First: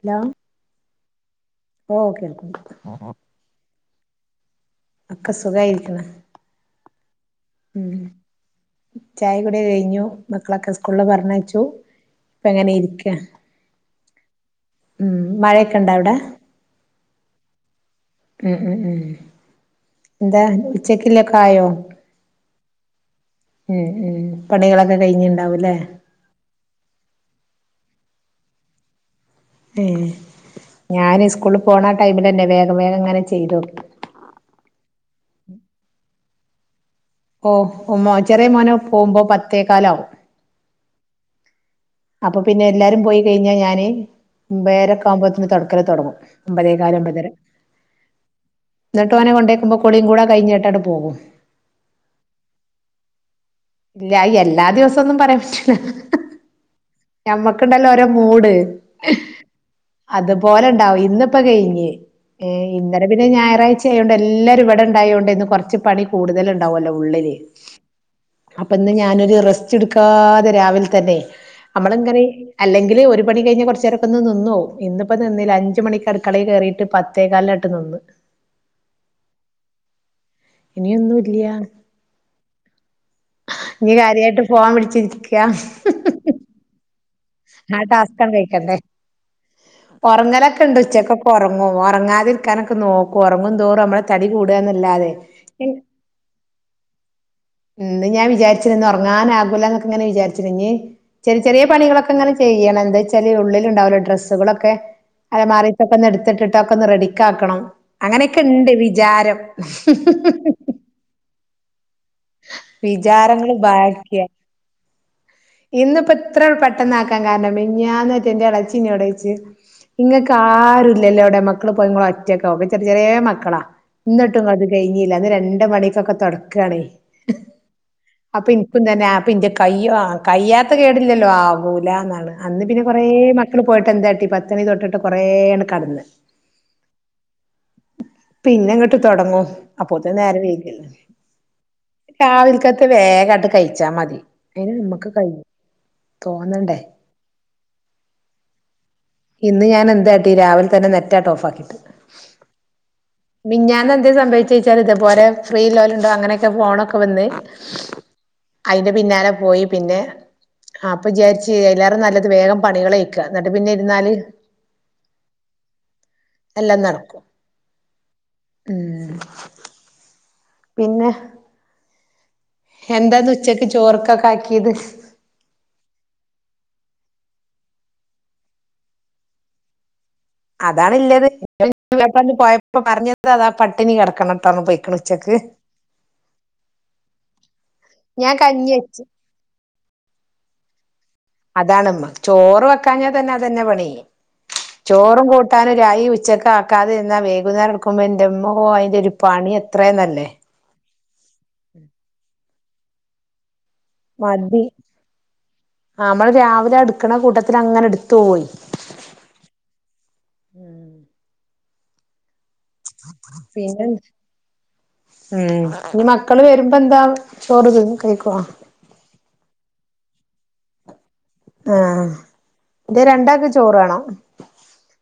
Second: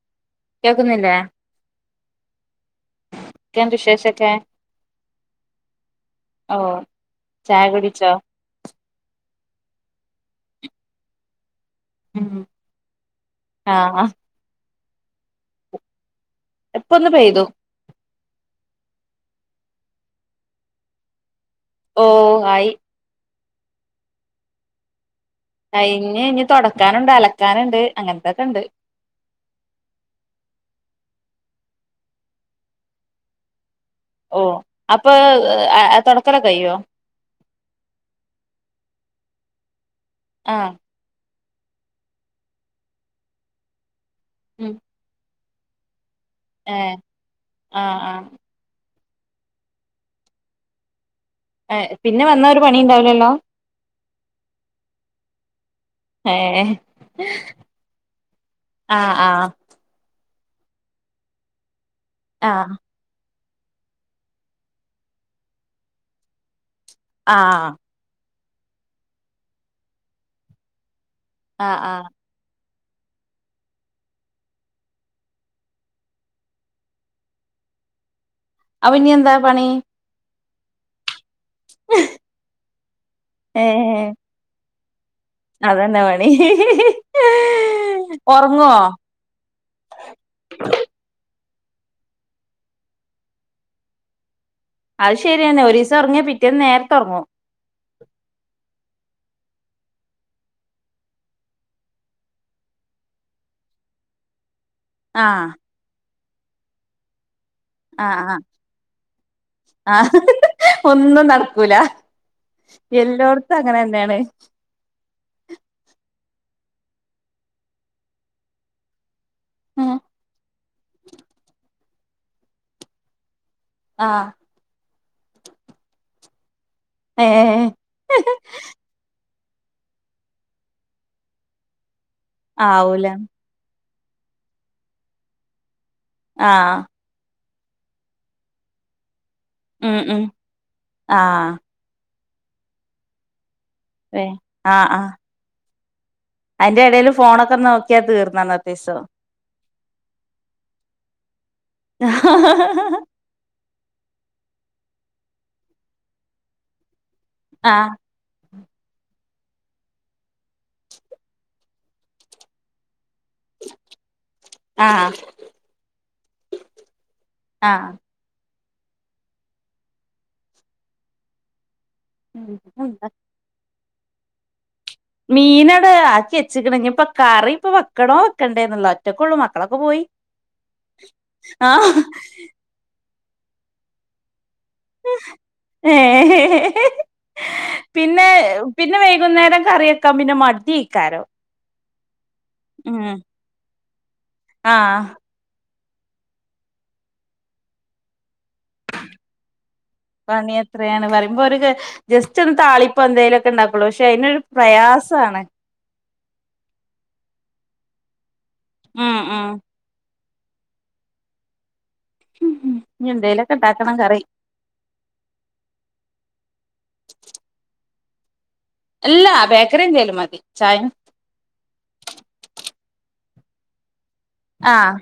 Hello കേൾക്കുന്നില്ലേ ഓ കേൾക്കുണ്ട് എന്തൊക്കെയുണ്ട് വിശേശോക്കെ ഒക്കെ സുഖായിരിക്കുന്നു ഓഹ് ഉം ചായ കൂടി കഴിഞ്ഞു മക്കളൊക്കെ സ്കൂളിൽ പറഞ്ഞയച്ചു. ഇപ്പ എങ്ങനെയിരിക്ക ആഹാ ഉം മഴയൊക്കെ ഉണ്ടാ അവിടെ ഇപ്പ ഒന്ന് പെയ്തു ഉം ഉം ഉം എന്താ ഉച്ചയ്ക്കുള്ളോക്കായോ ഓഹ് ആയി ഉം ഉം പണികളൊക്കെ കഴിഞ്ഞിണ്ടാവും കഴിഞ്ഞ് ഇനി തുടക്കാനുണ്ട് അലക്കാനുണ്ട് അങ്ങനത്തൊക്കെ ഉണ്ട്. ഉം ഞാൻ സ്കൂളിൽ പോണ ടൈമിൽ തന്നെ വേഗം വേഗം അങ്ങനെ ചെയ്തു കൊടുക്കും. ഓഹ് അപ്പൊ തുടക്കല്ലൊക്കെക്കയോ ഓഹ് ചെറിയ മോൻ പോവുമ്പോ പത്തേക്കാലാവും ആഹ് അപ്പൊ പിന്നെ എല്ലാരും പോയി കഴിഞ്ഞാൽ ഞാൻ ഉം ഒംബേര ആവുമ്പോഴത്തെന്ന് തുടക്കൽ തുടങ്ങും. ഒമ്പതേ കാൽ ഏഹ് ഒമ്പതര ആഹ് ആഹ് എന്നിട്ട് ഓനെ കൊണ്ടേക്കുമ്പോ കുളിയും കൂടെ കഴിഞ്ഞിട്ട് പോകും ഏഹ് പിന്നെ വന്ന ഒരു പണി ഉണ്ടാവില്ലല്ലോ ഇല്ല അയ് എല്ലാ ദിവസൊന്നും പറയാൻ പറ്റില്ല ഏഹ് ഞമ്മക്കുണ്ടല്ലോ ഒരോ മൂട് ആഹ് ആഹ് അതുപോലെ ഇണ്ടാവും ഇന്നിപ്പോ കഴിഞ് ഏ ആഹ് അന്നരം പിന്നെ ഞായറാഴ്ചയായോണ്ട് എല്ലാരും ഇവിടെ ഉണ്ടായോണ്ട് ഇന്ന് കുറച്ച് പണി കൂടുതല് ഉണ്ടാവുല്ലോ ഉള്ളില് ആഹ് അപ്പൊ ഇന്ന് ഞാനൊരു റെസ്റ്റ് എടുക്കാതെ രാവിലെ തന്നെ ആഹ് നമ്മള് ആഹ് ഇങ്ങനെ അല്ലെങ്കില് ഒരു പണി കഴിഞ്ഞാ കുറച്ചു നേരക്കൊ ഒന്ന് നിന്നോവും ഇന്നിപ്പോ നിന്നില്ല അഞ്ച് മണിക്ക് അടുക്കളയിൽ കയറിയിട്ട് പത് ത്തേകാലാട്ട് നിന്ന് അവ് ഇനി എന്താ പണി ഇനിയൊന്നും ഇല്യ ഇനി ഏഹ് കാര്യവായിട്ട് ഫോൺ പിടിച്ചിരിക്ക അതന്നെ പണി ആഹ് ടാസ്കങ്‌ ഒറങ്ങുവോ കഴിക്കണ്ടേ ഒറങ്ങലൊക്കെ ഉണ്ട് ഉച്ചക്കൊക്ക ഒറങ്ങും ഒറങ്ങാതിരിക്കാനൊക്കെ നോക്കും ഒറങ്ങും തോറും നമ്മളെ തടി കൂടുകന്നല്ലാതെ അത് ശരിയന്നെ ഒരീസം ഒറങ്ങിയ പിറ്റേന്ന് നേരത്തെ ഒറങ്ങും ഇന്ന് ഞാൻ വിചാരിച്ചിരുന്നു ഒറങ്ങാൻ ആകൂല്ല എന്നൊക്കെങ്ങനെ വിചാരിച്ചിരുന്നു ഇനി ചെറിയ ചെറിയ പണികളൊക് ക്കിങ്ങനെ ചെയ്യണം എന്താ വെച്ചാല് ഉള്ളിൽ ഉണ്ടാവല്ലോ ഡ്രസ്സുകളൊക്കെ ആഹ് അലമാറി ഒന്ന് എടുത്തിട്ടിട്ടൊക്കെ ഒന്ന് റെഡിക്കാക്കണം ആഹ് ആഹ് അങ്ങനെയൊക്കെ ഉണ്ട് വിചാരം ആഹ് ഒന്നും നടക്കൂല വിചാരങ്ങള് എല്ലോടത്തും അങ്ങനെ തന്നെയാണ് ബാക്കിയാ ഇന്നിപ്പോ ഇത്ര പെട്ടെന്ന് ആക്കാൻ കാരണം മിനിഞ്ഞാന്ന് എന്റെ ഇളച്ചിഞ്ഞോടച്ച് ഇങ്ങെക്ക്‌ ആരുല്ലല്ലോ അവിടെ മക്കള് പോയ ഇങ്ങള് ഒറ്റക്ക ചെറിയ ചെറിയ മക്കളാ ആഹ് എന്നിട്ടും അത് കഴിഞ്ഞില്ല അന്ന് രണ്ട് മണിക്കൊക്ക തോടക്കാണേ ഏഹ് അപ്പൊ ഇനിപ്പും തന്നെപ്പ ഇന്റെ കയ്യ ആ കയ്യാത്ത കേടില്ലല്ലോ ആകൂലന്നാണ് അന്ന് പിന്നെ കൊറേ ആവൂല മക്കള് പോയിട്ട് എന്താട്ടി പത്ത് വീതട്ട് കൊറേ അങ്ങട് കടന്ന് ആഹ് പിന്നെ ഇങ്ങട്ട് തൊടങ്ങും ഉം അപ്പൊത്തേന് ഉം നേര വൈകില്ലെ ആഹ് രാവിൽക്കത്ത് വേഗായിട്ട് കഴിച്ചാ മതി വേ അയിന് നമ്മക്ക് കഴിയും തോന്നണ്ടേ അതിന്റെ ഇടയിൽ ഫോണൊക്കെ നോക്കിയാ തീർന്ന് അന്നത്തെ ദിവസം ഇന്ന് ഞാനെന്താട്ടി രാവിൽ തന്നെ നെറ്റായിട്ട് ഓഫാക്കിയിട്ട് [unintelligible] മിഞാന്ന് എന്ത് സംഭവിച്ചൊച്ചാല് ഇതേ പോരെ ഫ്രീ ലോലണ്ടോ അങ്ങനെയൊക്കെ ഫോണൊക്കെ വന്ന് ആഹ് അതിന്റെ പിന്നാലെ പോയി പിന്നെ അപ്പൊ വിചാരിച്ച് എല്ലാരും നല്ലത് വേഗം പണികളെ ക്ക എന്നിട്ട് പിന്നെ ഇരുന്നാല് ആഹ് എല്ലാം നടക്കും ആഹ് ഉം പിന്ന ഉം എന്താത് ഉച്ചക്ക് ചോറൊക്കാക്കിയത് മീനാണ് ആക്കി വച്ചക്ക്ണ് ഇനി ഇപ്പൊ കറി ഇപ്പ വെക്കണോ വെക്കണ്ടേന്നൊള്ളത ഒറ്റക്കെ ഉള്ളൂ മക്കളൊക്കെ പോയി അതാണ്ല്ലത് ആഹ് [unintelligible] പോയപ്പോ പറഞ്ഞത് അതാ പട്ടിണി കിടക്കണംട്ടൊങ്ങ് ‌ പോയി ണ് ഉച്ചക്ക് ഏഹ് പിന്നെ ഞാൻ കഞ്ഞി പിന്നെ വെച്ച് വൈകുന്നേരം കറിവെക്കാൻ പിന്നെ മത്തി [unintelligible] അതാണ് മ്മ ചോറ് വെക്കാഞ്ഞാൽ തന്നെ അതന്നെ പണി ആഹ് ചോറും കൂട് ട്ടാനും രായി ഉച്ചക്ക് ആക്കാതെ എന്നാ വൈകുന്നേരം എടുക്കുമ്പോ എന്റെമ്മോ അതിന്റെ ഒരു പണി എത്രയുനല്ലേ പണി എത്രയാണ് പറയുമ്പോ ഒരു ജസ്റ്റ് ഒരു താളിപ്പോ എന്തെലും ക്കെണ്ടാക്കുള്ളൂ പക്ഷെ അതിനൊരു പ്രയാസാണ് ആഹ് നമ്മള് രാവിലെ അടുക്കണ കൂട്ടത്തിൽ അങ്ങനെ എടുത്തു പോയി ഉം ഉം ഉം ഉം പിന്നെന്ത് ഉം ഇനി മക്കള് വരുമ്പ എന്താ ചോറ്ത് കഴിക്കുവാ അല്ലാ ബേക്കറി എന്തേലും മതി ചായ ആഹ് ഇത് രണ്ടാക്ക് ചോറ് വേണോ ആഹ്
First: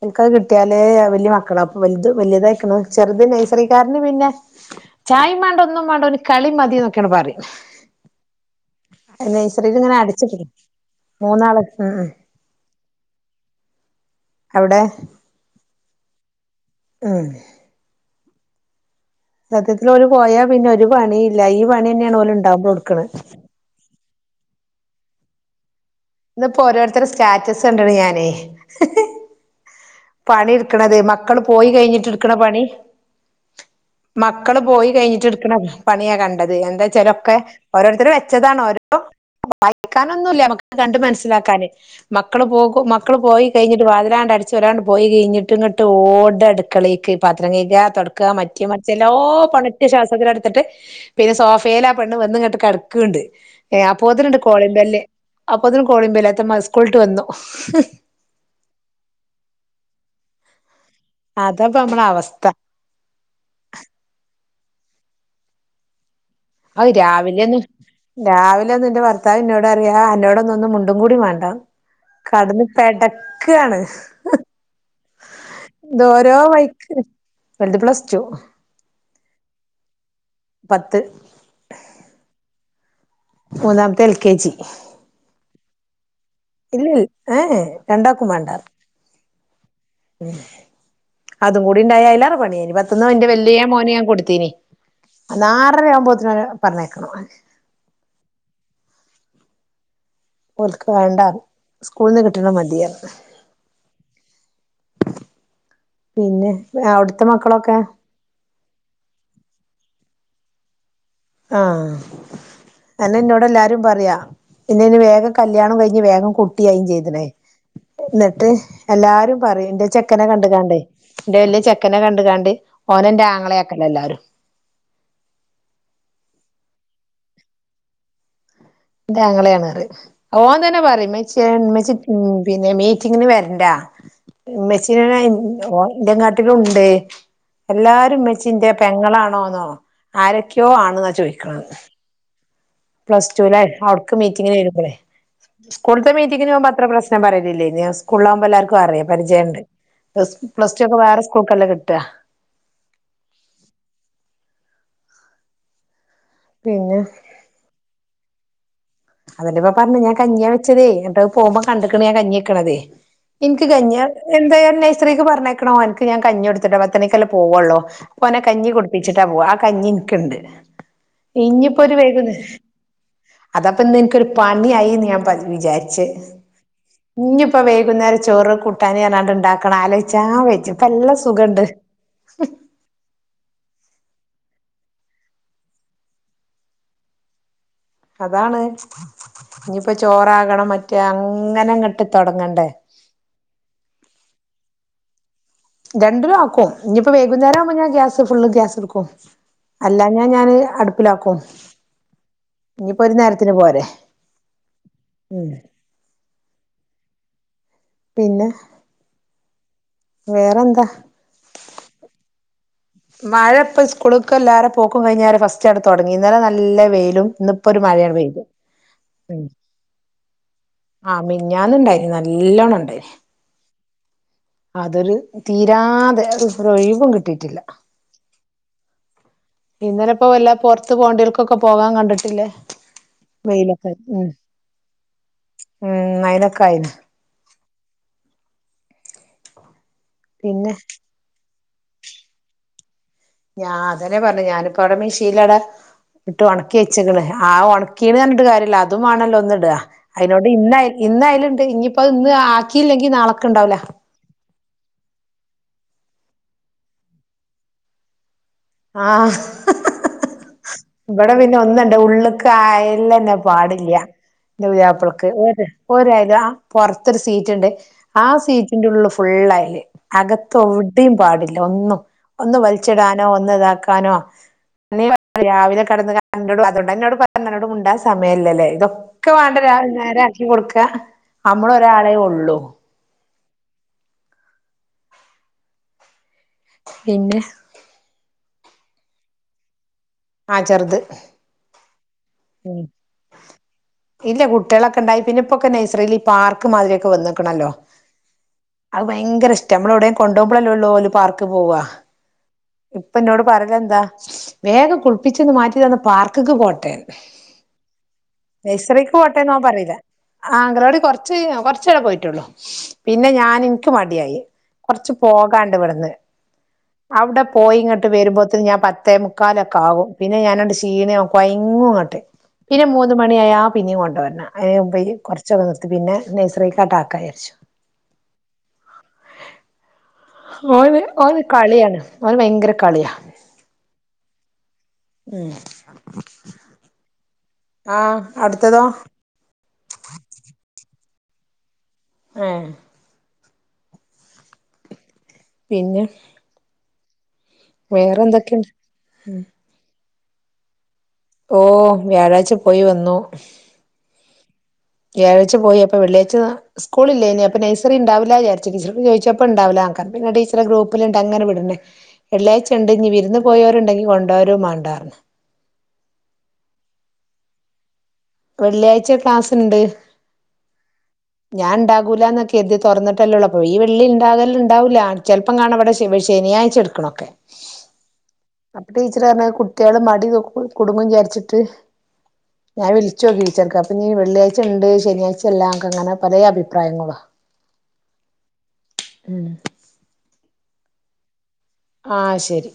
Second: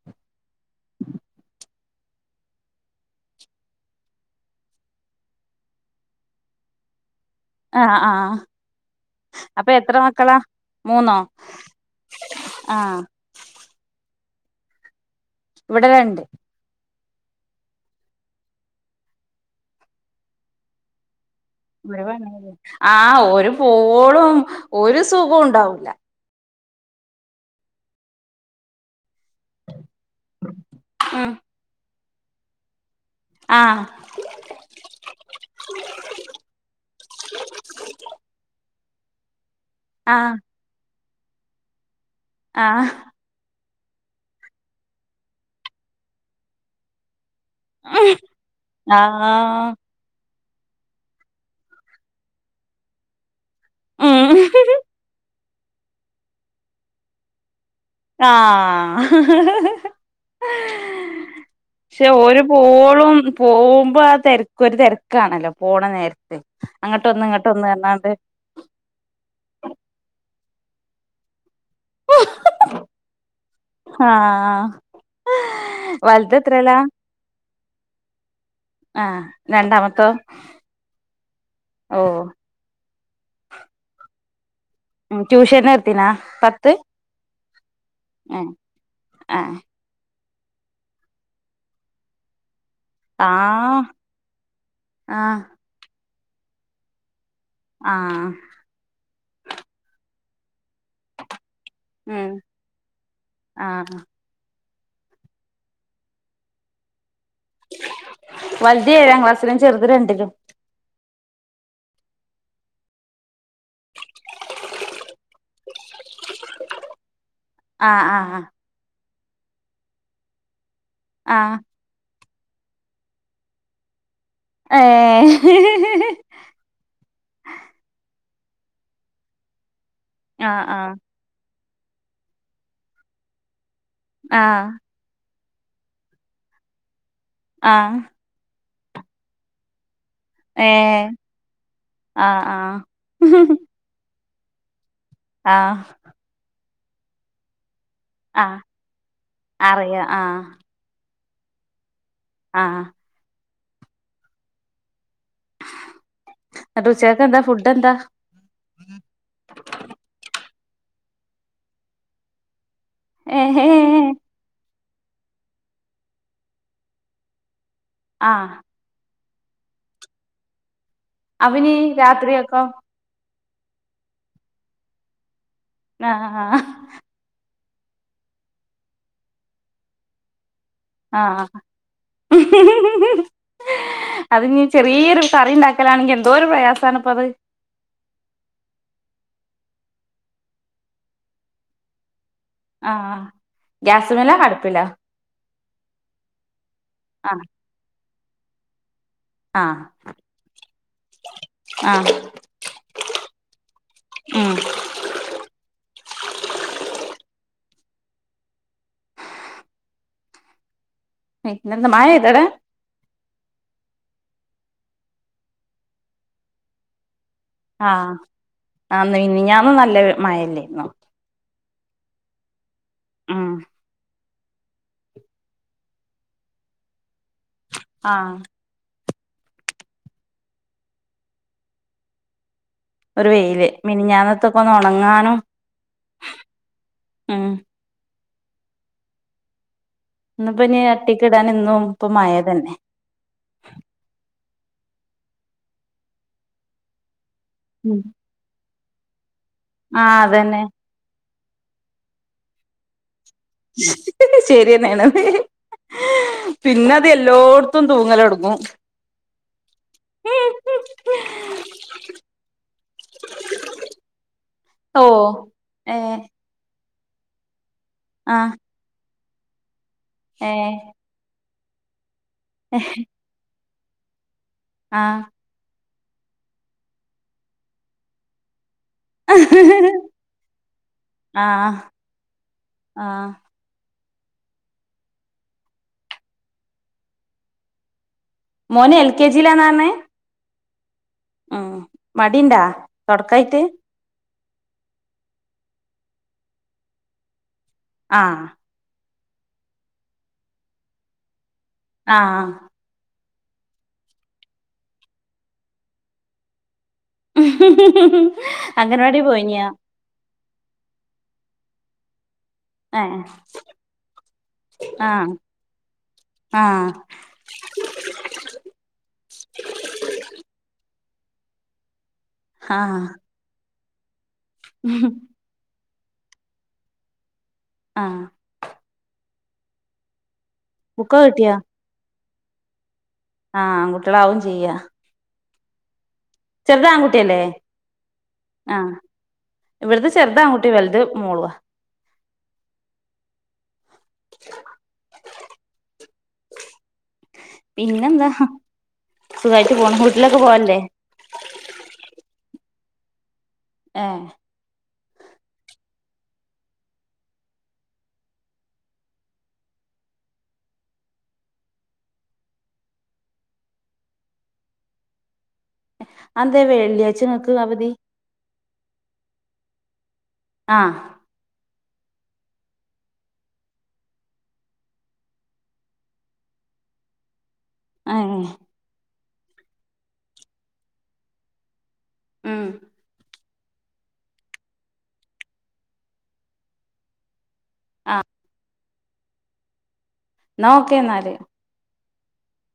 [unintelligible] കിട്ടിയാലേല വലിയ മക്കളാ അപ്പൊ വലുത് വലുതായിക്കണു ചെറുത് നഴ്സറിക്കാരന് പിന്നെ ചായേം മാണ്ട ഒന്നും വേണ്ടന് കളി മതി എന്നൊക്കെയാണ് പറയും ആഹ്‌ ആഹ്‌ നഴ്സറിൽ അപ്പ എത്ര ഇങ്ങനെ മക്കളാ അടച്ചിട്ടില്ലേ മൂന്നോ മൂന്നാള് ഉം ഉം ആഹ്‌ അവിടെ ഇവിടെ രണ്ട് ഏഹ് സത്യത്തില് ഓല് പോയാ പിന്നെ ഒരു പണിയില്ല ഈ പണി തന്നെയാണ് ഓല ഉണ്ടാവുമ്പോളും എടുക്കണ് പ്പോളും ഒരു സുഖോണ്ടാവൂല്ല ഇന്ന്പ്പോ ഓരോരുത്തരെ സ്റ്റാറ്റസ് കണ്ടണ് ഞാനേ പണി എടുക്കണത് ഉം മക്കള് പോയി കയിഞ്ഞിട്ട് എട്ക്ക്‌ണ പണി ആഹ്‌ മക്കള് പോയി കഴിഞ്ഞിട്ട് എടുക്കണ പണിയാ കണ്ടത് എന്താച്ചാ ലൊക്കെ ഓരോരുത്തരർ വെച്ചതാണ് ഓരോ ആഹ് വായിക്കാനൊന്നുല്ല്യ കണ്ട് മനസിലാക്കാന് മക്കള് പോകു ആഹ് മക്കള് പോയി കയിഞ്ഞിട്ട് വാതിലാണ്ട് അടച്ച് ഒരാണ്ട് പോയികയിഞ്ഞിട്ട് ഇങ്ങട്ട് ഓട അടക്കളേക്ക് പാത്രം കൈക തൊടക്ക മറ്റെ മറിച്ചെല്ലാ ആഹ് പണിറ്റശ്വാസത്തില് ട്ട് പിന്നെ സോഫയിലാ പെണ്ണ് വന്ന് ഇങ്ങട്ട് കിടക്ക്ണ്ട് അപ്പോത്തിന്ണ്ട് കോളിങ് ഉം ബെൽ അപ്പൊതേനും കോളിങ് ബെൽ ത്ത മ സ്കൂളിട്ട് വന്നു ആഹ് അതാപ്പം നമ്മളെ പക്ഷെ ഓര് അവസ്ഥ പോളും പോവുമ്പ ആ തിരക്ക ഒരു തിരക്കാണല്ലോ പോണ നേരത്ത് അത് അങ്ങട്ടൊന്ന് രാവിലെന്ന് ഇങ്ങട്ടൊന്ന് പറഞ്ഞാണ്ട് രാവിലൊന്നെന്റെ പ ത്ത എന്നോട് പറിയാ എന്നോടന്ന ഒന്ന് മുണ്ടും കൂടി വേണ്ട കടന്ന് പെടക്കാണ് ആഹ് ഇത് വലുത് ഓരോ എത്രേലാ വൈക്ക് വൽത് പ്ലസ് ടു ആ രണ്ടാമത്തോ പത്ത് ഓ മൂന്നാമത്തെ എൽകെജി മ്മ്ഹ് ട്യൂഷന് ചേർത്തിനാ പത്ത് ഇല്ല ഇ ഏഹ് രണ്ടാക്കും ഏഹ് വേണ്ടത് ഏഹ് അതും കൂടി ഇണ്ടായ അയിലേറെ പണിയെനി എന്റെ വലിയേ ആഹ് മോന് ഞാൻ കൊടുത്തീന് ആഹ് ആറരയാവുമ്പോത്തേന് പറഞ്ഞയക്കണ ആഹ് ഓല്ക്ക് വേണ്ട സ്കൂളിന്ന് ഉം കിട്ടണ മതിയന്ന് ആഹ് പിന്നെ അവിടുത്തെ മക്കളൊക്കെ വല്ത് ഏഴാം ക്ലാസിലും ചെറുത് രണ്ടിലും ആഹ് എന്നോട് എല്ലാരും പറയാ പിന്നെ ഇ വേഗം കല്യാണം കഴിഞ്ഞ് വേഗം കുട്ടിയായും ചെയ്തേണ് ആഹ് ആഹ് ന്നിട്ട് എല്ലാരും പറയും ഇന്റെ ചെക്കനെ കണ്ട്കാണ്ടേ ഇന്റെ ആഹ് വല്ലിയെ ക്കനെ കണ്ട കാണ്ട് ഓനന്റെ ആങ്ങളയാക്ണെ എല്ലാവരും ഏഹ് ന്റാങ്ങളയാന്ന് പറയും ഓൻ ആഹ് തന്നെ ആഹ് പറയും ഇമ്മച്ചി പിന്നെ മീറ്റിങ്ങിന് വരണ്ട ആഹ് ഓൻ ഇന്നക്കാട്ടിലും ഇണ്ട് ആഹ് എല്ലാരും ജ്ജിന്റെ പെങ്ങളാണോന്നോ ഏ ആരൊക്കെയോ ആണ്ന്നാ ചോദിക്കണത് ആഹ് ആഹ് പ്ലസ്റ്റുലായപ്പോ അവ്ടക് മീറ്റിങ്ങിന് വരുമ്പളെ ആഹ് സ്കൂള മീറ്റിങ്ങിന് പോമ്പോ അത്ര പ്രശ്നം പറയലില്ലേനി സ്കൂളി ആകുമ്പോ ആഹ് എല്ലാവർക്കും അറിയ പരിചയണ്ട് അറിയാം ആഹ് ച്ചപ്പോ വേറെ സ്കൂക്കല്ല കിട്ടുക ആഹ് പിന്നെ എന്നിട്ടുച്ചയ്ക്കെന്താ ഫുഡെന്താ അതല്ലേപ്പ പർഞ്ഞ ഞാ കഞ്ഞിയവെച്ചതേ എന്നിട്ടത് പോകുമ്പോ കണ്ടിക്കണുഞാൻ കഞ്ഞിവെക്കണതേ ഏ ഇൻക്ക് ഹേ കഞ്ഞിയാ എന്തായാലും നെയ്സറിക്ക് പറഞ്ഞയക്കണ ഓനിക്ക് ഞാൻ കഞ്ഞി കൊടുത്തിട്ടാ പത്തരക്കല്ലേ പോവുള്ളോ ഓനെ ആഹ് കഞ്ഞി കുടുപ്പിച്ചിട്ടാ പോവാ ആ കഞ്ഞി ഇനിക്ക്ണ്ട് ഇഞ്ഞി അവനി ഇപ്പോ ഒരു വെയ്കു രാത്രിയൊക്കെ അപ്പൊ ഇന്ന് എനിക്കൊരു പണിയായിന്ന് ഞാൻ പ വിചാരിച്ച ആഹ് ഇഞ്ഞിപ്പോ വെയ്കുന്നേരം ചോറും കൂട്ടാന് പറഞ്ഞാണ്ട്ണ്ടാക്കണം ആലോചിച്ചാ വച്ച ആഹ് അതിനി ചെറിയൊരു തറി ഉണ്ടാക്കലാണെങ്കിൽ എന്തോ ഒരു പ്രയാസമാണ് ഇപ്പൊ അത് അതാണ് ഇനിയിപ്പോ ചോറാകണം മറ്റേ അങ്ങനെ അങ്ങട്ട്ത്തൊടങ്ങണ്ടേ ആഹ് ഗ്യാസ്മേലാണ അടുപ്പിലാ രണ്ടു ആക്കും ഇനിയിപ്പോ ആഹ് വെയ്കുന്നേരം ആവുമ്പോ ഞാ ഗ്യാസ് ഫുള്ള് ഗ്യാസ് എടുക്കും ആഹ് അല്ലാഞ്ഞ ഞാന് അടുപ്പിലാക്കും ആഹ് ഇനിയിപ്പൊരുനേരത്തിന് പോരെ ഉം ഉം പിന്നെ വേറെന്താ പിന്നെന്താ [unintelligible] ഇവടെ മഴ ഇപ്പോ സ്കൂളക്ക് എല്ലാരും പോക്കും കഴിഞ്ഞാല് ഫസ്റ്റ് എട് തൊടങ്ങി ഇന്നലെ നല്ല വെയിലും ഇന്ന്പ്പ് ആഹ് ആഹ് മിനിഞ്ഞാനും നല്ല വെ മഴയിണ്ടേന്നു ആഹ് മിനിഞ്ഞാന്നിണ്ടായിന് നല്ലോണ്ണം ഉണ്ടായിന് ഉം അതൊരു തീരാതെ ഓരൊഴിവും കിട്ടിട്ടില്ല ആഹ് ഇന്നലെപ്പോ വെല്ലോ പുറത്ത് പോണ്ടികൾക്കൊക്കെ പോകാ കണ്ടിട്ടില്ലേ ഒരു വെയില് വെയിലൊക്കെ ഉം മിനിഞ്ഞാന്നത്തൊക്കെ ഒന്ന് ഉണങ്ങാനും ഉം അയിനൊക്കെ ആയിന് ഉം ഇന്ന്പ്പ പിന്നെ ഇനീ എർട്ടിക്കിടാനിന്നും ഇപ്പം മയ തന്നെ ഞാൻ അതന്നെ പറഞ്ഞെ ഞാനിപ്പവ്ടെ മെഷീൻലാട ഇട്ട് ഒണ കേച്ചക്കണ് ആ ഉം ഒണക്കീന്ന് പർനിട്ട്കാര്യല്ല അതും വാണല്ലോ ഒന്നിടുക ആഹ് അയിനോട് അതന്നെ ഇന്ന ഇന്നയല്ണ്ട് ഇഞ്ഞിയിപ്പോ അത് ഇന്ന് ആക്കിയില്ലെങ്കി നാളെ ക് [inaudible] ശരിയെന്നേണോ പിന്നത് എല്ലോട്ത്തും തൂങ്ങലൊടുങ്ങും ആഹ് ഇവടെ പിന്നെ ഒന്നണ്ട് ഉള്ള്ക്കായാല്ലന്നെ പാടില്ല്യ ൻ്റെ ഓ പുതിയാപ്പ്ളക്ക് ഒര് ഏ ഒരയല പുറത്തൊരു സീറ്റ്ണ്ട് ആ ആഹ് സീറ്റിന്റെ ഉള്ള് ഫുള്ളായില് ഏ അകത്തോ തെയും പാടില്ല ഒന്നും ഒന്ന് വലിച്ചിടാനോ ഒന്ന് ഇതാക്കാനോ ആഹ് [unintelligible] രാവിലെ കടന്ന്ങ്ങാണ്ട് ന്നോട് അതുകൊണ്ട് ന്നോട് പറോ [unintelligible] മുണ്ടാ സമയല്ലല്ലേ ഇതോ ഒക്കെ വേണ്ട രാവില നേരെയാക്കി കൊടുക്ക ആഹ് നമ്മളൊരാളെ ഒള്ളൂ ആഹ് പിന്നെ മോൻ എൽ കെ ജി യിലാന്നാർണേ ആഹ് ചർത് ആഹ് മടിയിണ്ടാ തൊടക്കായിട്ട് ഇല്ല കുട്ടികളൊക്കെ ഇണ്ടായി പിന്ന ഇപ്പൊക്കെ നൈസറിയില് ഈ പാർക്ക് മാതിരിയൊക്കെ വന്നിക്കണല്ലോ ആഹ് അത് ഭയങ്കരഷ്ട നമ്മള എവിടേം കൊണ്ടോമ്പഴല്ലേ ഒള്ളു ഓല് പാർക്ക് പോവുക ആഹ് ഇപ്പൊ ന്നോട് പറഞ്ഞ എന്താ വേഗം കുളിപ്പിച്ചന്ന് മാറ്റി തന്ന പാർക്ക്ക്ക് പോട്ടെന്ന് അങ്കനവാടി പോയിനിയാ അങ്കണവാടി കൊറച്ച് കഴിഞ്ഞ കൊറച്ചു [unintelligible] പോയിട്ടുള്ളൂ ഏഹ് പിന്നെ ഞാന് ഇനിക്ക് മടിയായി കൊറച്ച് ആഹ് പോകാനുണ്ട് ഇവിടന്ന് ആഹ് അവിടെ ഇപ്പ ഇങ്ങട്ട് വരുമ്പോെത്തെ ഞാൻ പത്തേ മുക്കാലൊക്കെ ആകും പിന്നെ ഞാനങ്ങട് ഷീണയാവും കൊയങ്ങുങ്ങാട്ട് പിന്നെ ആഹ് മൂന്ന് മണിയായ പിന്നെയും കൊണ്ടുവരണം അതിന് മുമ്പെ കൊറച്ച്- ചു [unintelligible] വ നിർത്തി പിന്നെ നഴ്സറിലോട്ട് ആക്കാന്ന് വിചാരിച്ചു ആഹ് ഓന് ബുക്കൊക്കെ ഓന് കിട്ടിയോ കളിയാണ് ഓന് ഭയങ്കര കളിയാ ആഹ് ആൺ കുട്ടികളാവും ചെയ്യ്യ ഉം ചെറുത് ആൺകുട്ടിയല്ലേ ആഹ് അവിടുത്തതോ ഇവിടത്തെ ചെറുത് ആൺകുട്ടി വലുത് മോളുവാ. ആഹ് പിന്നെ പിന്നെ എന്താ വേറെന്തൊക്കെണ്ട് സുഖായിട്ട് പോണു വീട്ടിലൊക്കെ പോവാറില്ലേ ഓഹ് വ്യാഴാഴ്ച്ച പോയി വന്നു ആഹ് വ്യാഴ്ച പോയി അപ്പ വെള്ളിയഴ്ച- സ്കൂളില്ലേ ഇനി അപ്പ നഴ്റി ഉണ്ടാവില്ല വിചരിച്ച് ടീച്ചക്ക്‌ ചോദിച്ചപ്പ ഉണ്ടാവില്ല ആ പിന്നെ ടീച്ചറെ ഗ്രൂപ്പിലുണ്ട് അങ്ങനെ വിടണേ വെള്ളിയഴച ഉണ്ട് ഇനി വിരുന്ന് പോയവരുണ്ടെങ്കിൽ കൊണ്ടോ വരോ വേണ്ട അത് എന്തേ വെള്ളിയാഴ്ച നിങ്ങക്ക് അവധി വെള്ളിയാഴ്ച ക്ലാസ് ഇണ്ട് ആഹ് ഞാൻ ഉണ്ടാകൂലാന്നൊക്കെ എത് തുറന്നിട്ടല്ലേള്ളൂ അപ്പൊ ഈ വെള്ളി ഉണ്ടാകല് ഉണ്ടാവൂല്ല ചെല - അപ്പം കാണാം അവിടെ ശനിയാഴ്ച്ചെടുക്കണൊക്കെ ആഹ് അപ്പൊ ടീച്ചർ പറഞ്ഞ് കുട്ടികള് മടി കുടുങ്ങും വിചാരിച്ചിട്ട്. ഉം ഞാൻ വിളിച്ച് നോക്കി ടീച്ചർ - ഇനി വെള്ളിയാഴ്ച ഉണ്ട് ശനിയാഴ്ചയില്ലാ അങ്ങനെ പല അഭിപ്രായങ്ങള- ആഹ് ഉം എന്നാ ഓകെ എന്നാല് ആഹ് ശരി